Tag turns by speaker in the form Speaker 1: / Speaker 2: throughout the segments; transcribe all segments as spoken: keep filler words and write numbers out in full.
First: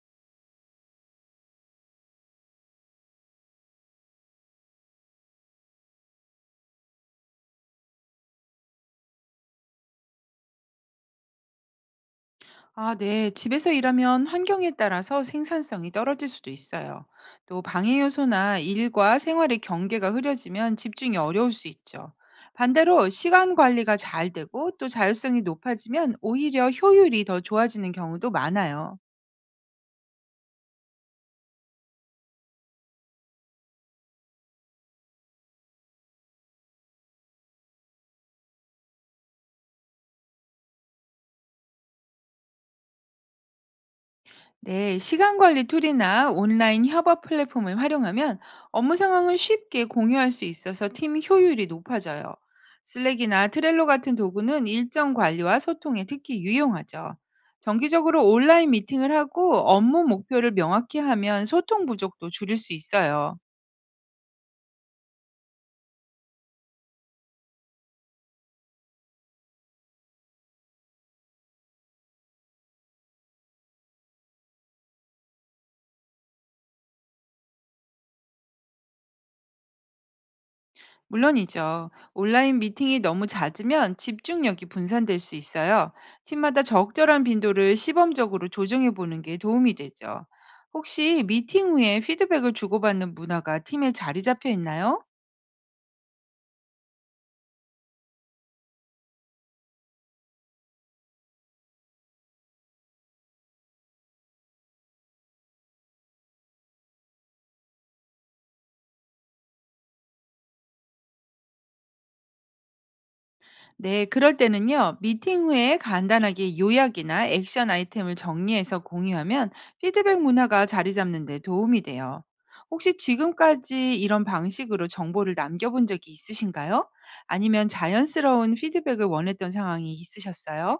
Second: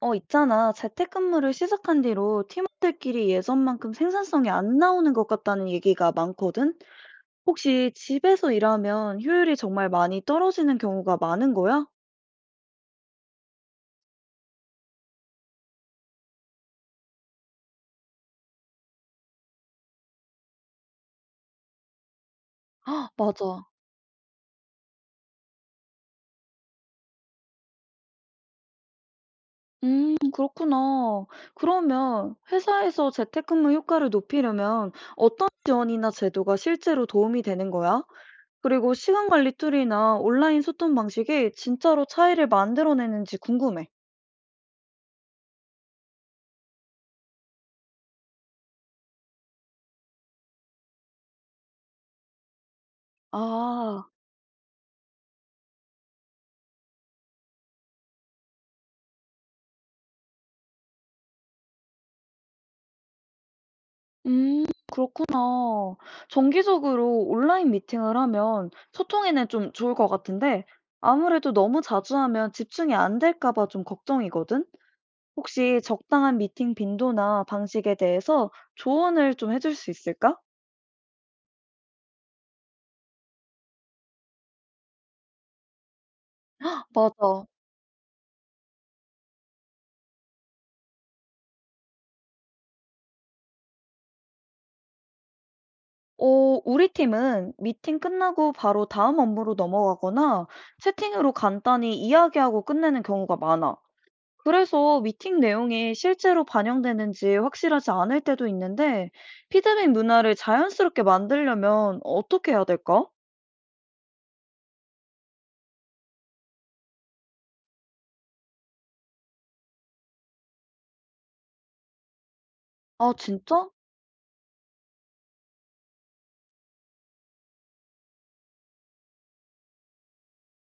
Speaker 1: 어, 있잖아. 재택근무를 시작한 뒤로 팀원들끼리 예전만큼 생산성이 안 나오는 것 같다는 얘기가 많거든? 혹시 집에서 일하면 효율이 정말 많이 떨어지는 경우가 많은 거야?
Speaker 2: 아, 네. 집에서 일하면 환경에 따라서 생산성이 떨어질 수도 있어요. 또 방해 요소나 일과 생활의 경계가 흐려지면 집중이 어려울 수 있죠. 반대로
Speaker 1: 아,
Speaker 2: 시간
Speaker 1: 맞아.
Speaker 2: 관리가 잘 되고 또 자율성이 높아지면 오히려 효율이 더 좋아지는 경우도 많아요.
Speaker 1: 음, 그렇구나. 그러면 회사에서 재택근무 효과를 높이려면 어떤 지원이나 제도가 실제로 도움이 되는 거야? 그리고 시간 관리 툴이나 온라인 소통 방식이 진짜로 차이를 만들어내는지 궁금해.
Speaker 2: 네, 시간 관리 툴이나 온라인 협업 플랫폼을 활용하면 업무 상황을 쉽게 공유할 수 있어서 팀 효율이 높아져요. 슬랙이나 트렐로
Speaker 1: 아.
Speaker 2: 같은 도구는 일정 관리와 소통에 특히 유용하죠. 정기적으로 온라인 미팅을 하고 업무 목표를 명확히 하면 소통 부족도 줄일 수 있어요.
Speaker 1: 음 그렇구나. 정기적으로 온라인 미팅을 하면 소통에는 좀 좋을 것 같은데 아무래도 너무 자주 하면 집중이 안 될까 봐 좀 걱정이거든. 혹시 적당한 미팅 빈도나 방식에 대해서 조언을 좀 해줄 수 있을까?
Speaker 2: 물론이죠. 온라인 미팅이 너무 잦으면 집중력이 분산될 수 있어요. 팀마다 적절한
Speaker 1: 맞아.
Speaker 2: 빈도를 시범적으로 조정해 보는 게 도움이 되죠. 혹시 미팅 후에 피드백을 주고받는 문화가 팀에 자리 잡혀 있나요?
Speaker 1: 어, 우리 팀은 미팅 끝나고 바로 다음 업무로 넘어가거나 채팅으로 간단히 이야기하고 끝내는 경우가 많아. 그래서 미팅 내용이 실제로 반영되는지 확실하지 않을 때도 있는데, 피드백 문화를 자연스럽게 만들려면 어떻게 해야 될까?
Speaker 2: 네, 그럴 때는요, 미팅 후에 간단하게 요약이나 액션 아이템을 정리해서 공유하면 피드백 문화가 자리 잡는 데 도움이 돼요. 혹시
Speaker 1: 아, 진짜?
Speaker 2: 지금까지 이런 방식으로 정보를 남겨본 적이 있으신가요? 아니면 자연스러운 피드백을 원했던 상황이 있으셨어요?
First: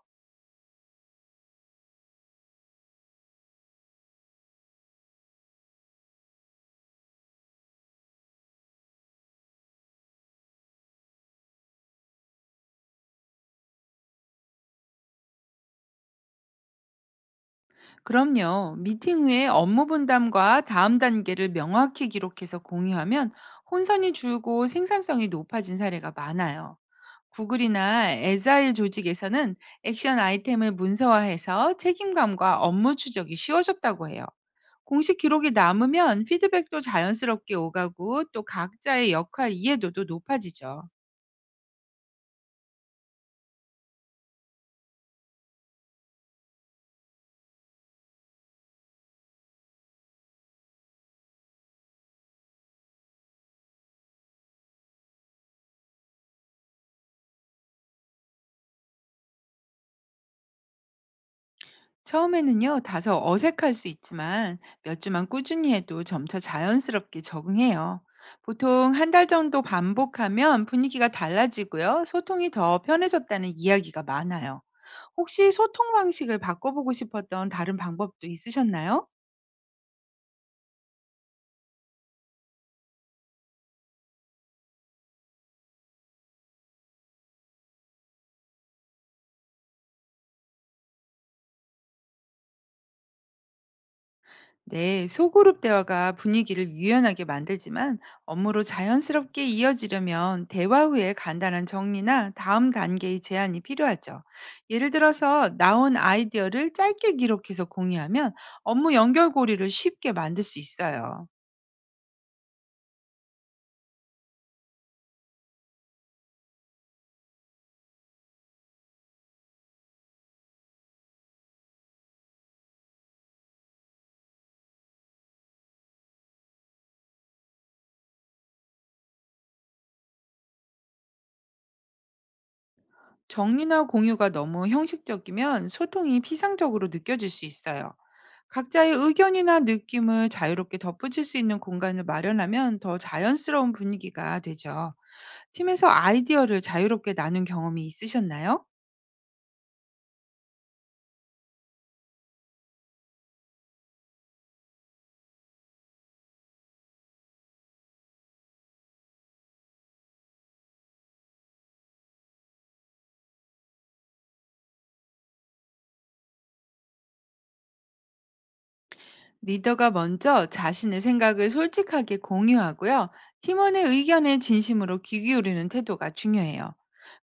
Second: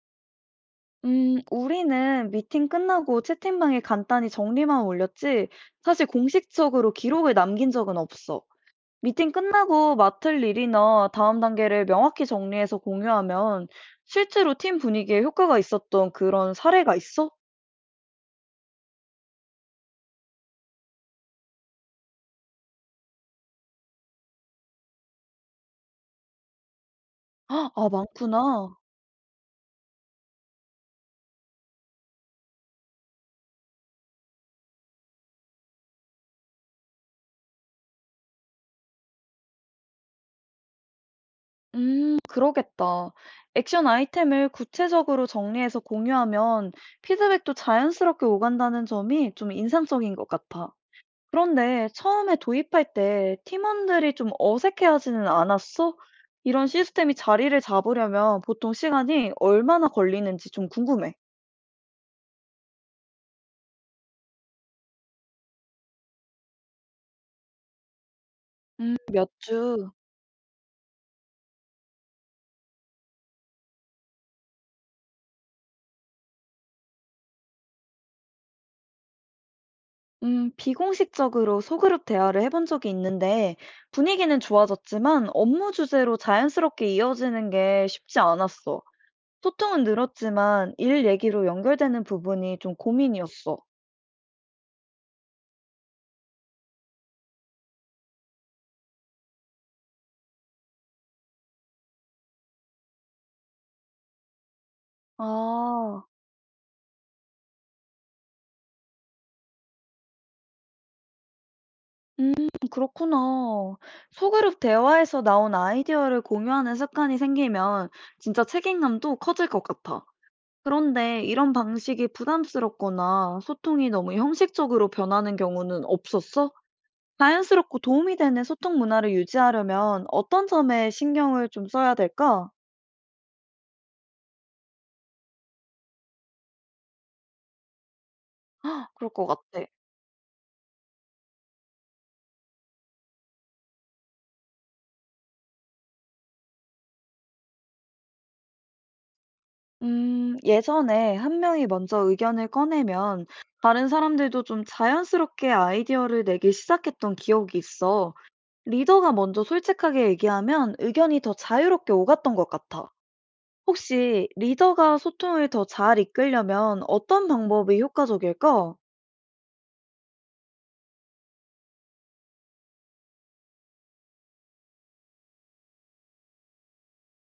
Speaker 1: 음, 우리는 미팅 끝나고 채팅방에 간단히 정리만 올렸지, 사실 공식적으로 기록을 남긴 적은 없어. 미팅 끝나고 맡을 일이나 다음 단계를 명확히 정리해서 공유하면 실제로 팀 분위기에 효과가 있었던 그런 사례가 있어?
Speaker 2: 그럼요, 미팅 후에 업무 분담과 다음 단계를 명확히 기록해서 공유하면 혼선이 줄고 생산성이 높아진 사례가 많아요.
Speaker 1: 아, 아,
Speaker 2: 구글이나 에자일
Speaker 1: 많구나.
Speaker 2: 조직에서는 액션 아이템을 문서화해서 책임감과 업무 추적이 쉬워졌다고 해요. 공식 기록이 남으면 피드백도 자연스럽게 오가고 또 각자의 역할 이해도도 높아지죠.
Speaker 1: 음, 그러겠다. 액션 아이템을 구체적으로 정리해서 공유하면 피드백도 자연스럽게 오간다는 점이 좀 인상적인 것 같아. 그런데 처음에 도입할 때 팀원들이 좀 어색해하지는 않았어? 이런 시스템이 자리를 잡으려면 보통 시간이 얼마나 걸리는지 좀 궁금해.
Speaker 2: 처음에는요, 다소 어색할 수 있지만 몇 주만 꾸준히 해도 점차 자연스럽게 적응해요. 보통
Speaker 1: 음,
Speaker 2: 한 달
Speaker 1: 몇
Speaker 2: 정도
Speaker 1: 주,
Speaker 2: 반복하면 분위기가 달라지고요, 소통이 더 편해졌다는 이야기가 많아요. 혹시 소통 방식을 바꿔보고 싶었던 다른 방법도 있으셨나요?
Speaker 1: 음, 비공식적으로 소그룹 대화를 해본 적이 있는데 분위기는 좋아졌지만 업무 주제로 자연스럽게 이어지는 게 쉽지 않았어. 소통은 늘었지만 일 얘기로 연결되는 부분이 좀 고민이었어.
Speaker 2: 네, 소그룹 대화가 분위기를 유연하게 만들지만 업무로 자연스럽게 이어지려면 대화 후에 간단한 정리나 다음 단계의 제안이 필요하죠. 예를 들어서 나온
Speaker 1: 아,
Speaker 2: 아이디어를 짧게 기록해서 공유하면 업무 연결고리를 쉽게 만들 수 있어요.
Speaker 1: 음, 그렇구나. 소그룹 대화에서 나온 아이디어를 공유하는 습관이 생기면 진짜 책임감도 커질 것 같아. 그런데 이런 방식이 부담스럽거나 소통이 너무 형식적으로 변하는 경우는 없었어? 자연스럽고 도움이 되는 소통 문화를 유지하려면 어떤 점에 신경을 좀 써야 될까?
Speaker 2: 정리나 공유가 너무 형식적이면 소통이 피상적으로 느껴질 수 있어요. 각자의
Speaker 1: 그럴 것
Speaker 2: 의견이나
Speaker 1: 같아.
Speaker 2: 느낌을 자유롭게 덧붙일 수 있는 공간을 마련하면 더 자연스러운 분위기가 되죠. 팀에서 아이디어를 자유롭게 나눈 경험이 있으셨나요?
Speaker 1: 음, 예전에 한 명이 먼저 의견을 꺼내면 다른 사람들도 좀 자연스럽게 아이디어를 내기 시작했던 기억이 있어. 리더가 먼저 솔직하게 얘기하면 의견이 더 자유롭게 오갔던 것 같아. 혹시 리더가 소통을 더 잘 이끌려면 어떤 방법이 효과적일까?
Speaker 2: 리더가 먼저 자신의 생각을 솔직하게 공유하고요. 팀원의 의견에 진심으로 귀 기울이는 태도가 중요해요.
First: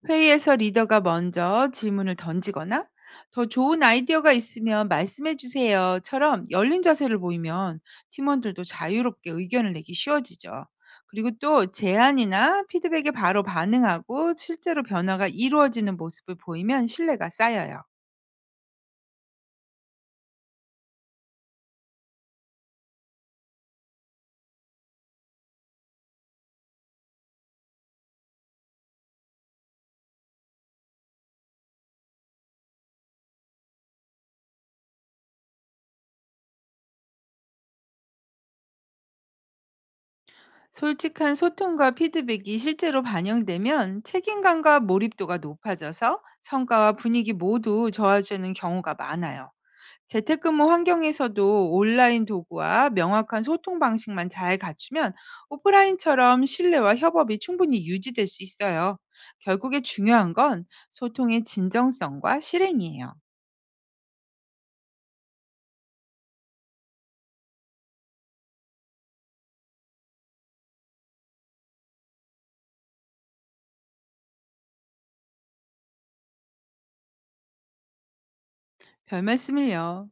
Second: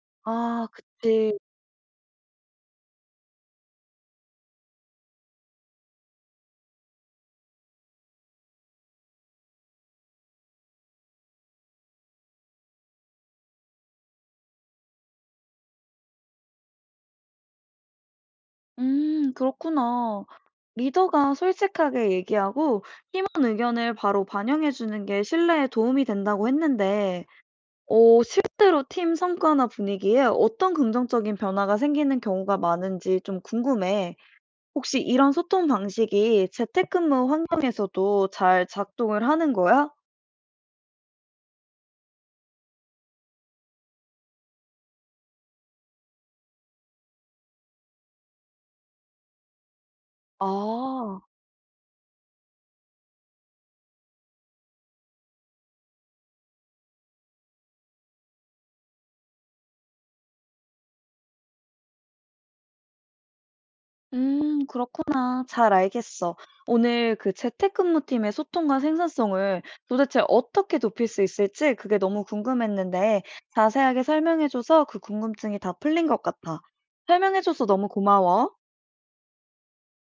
Speaker 2: 회의에서
Speaker 1: 아,
Speaker 2: 리더가
Speaker 1: 그치.
Speaker 2: 먼저 질문을 던지거나 더 좋은 아이디어가 있으면 말씀해 주세요처럼 열린 자세를 보이면 팀원들도 자유롭게 의견을 내기 쉬워지죠. 그리고 또 제안이나 피드백에 바로 반응하고 실제로 변화가 이루어지는 모습을 보이면 신뢰가 쌓여요.
Speaker 1: 음, 그렇구나. 리더가 솔직하게 얘기하고 팀원 의견을 바로 반영해주는 게 신뢰에 도움이 된다고 했는데, 어 실제로 팀 성과나 분위기에 어떤 긍정적인 변화가 생기는 경우가 많은지 좀 궁금해. 혹시 이런 소통 방식이 재택근무 환경에서도 잘 작동을 하는 거야?
Speaker 2: 솔직한 소통과 피드백이 실제로 반영되면 책임감과 몰입도가 높아져서 성과와 분위기 모두 좋아지는 경우가 많아요. 재택근무
Speaker 1: 아,
Speaker 2: 환경에서도 온라인 도구와 명확한 소통 방식만 잘 갖추면 오프라인처럼 신뢰와 협업이 충분히 유지될 수 있어요. 결국에 중요한 건 소통의 진정성과 실행이에요.
Speaker 1: 음, 그렇구나. 잘 알겠어. 오늘 그 재택근무팀의 소통과 생산성을 도대체 어떻게 높일 수 있을지 그게 너무 궁금했는데 자세하게 설명해줘서 그 궁금증이 다 풀린 것 같아. 설명해줘서 너무 고마워.
Speaker 2: 별 말씀을요.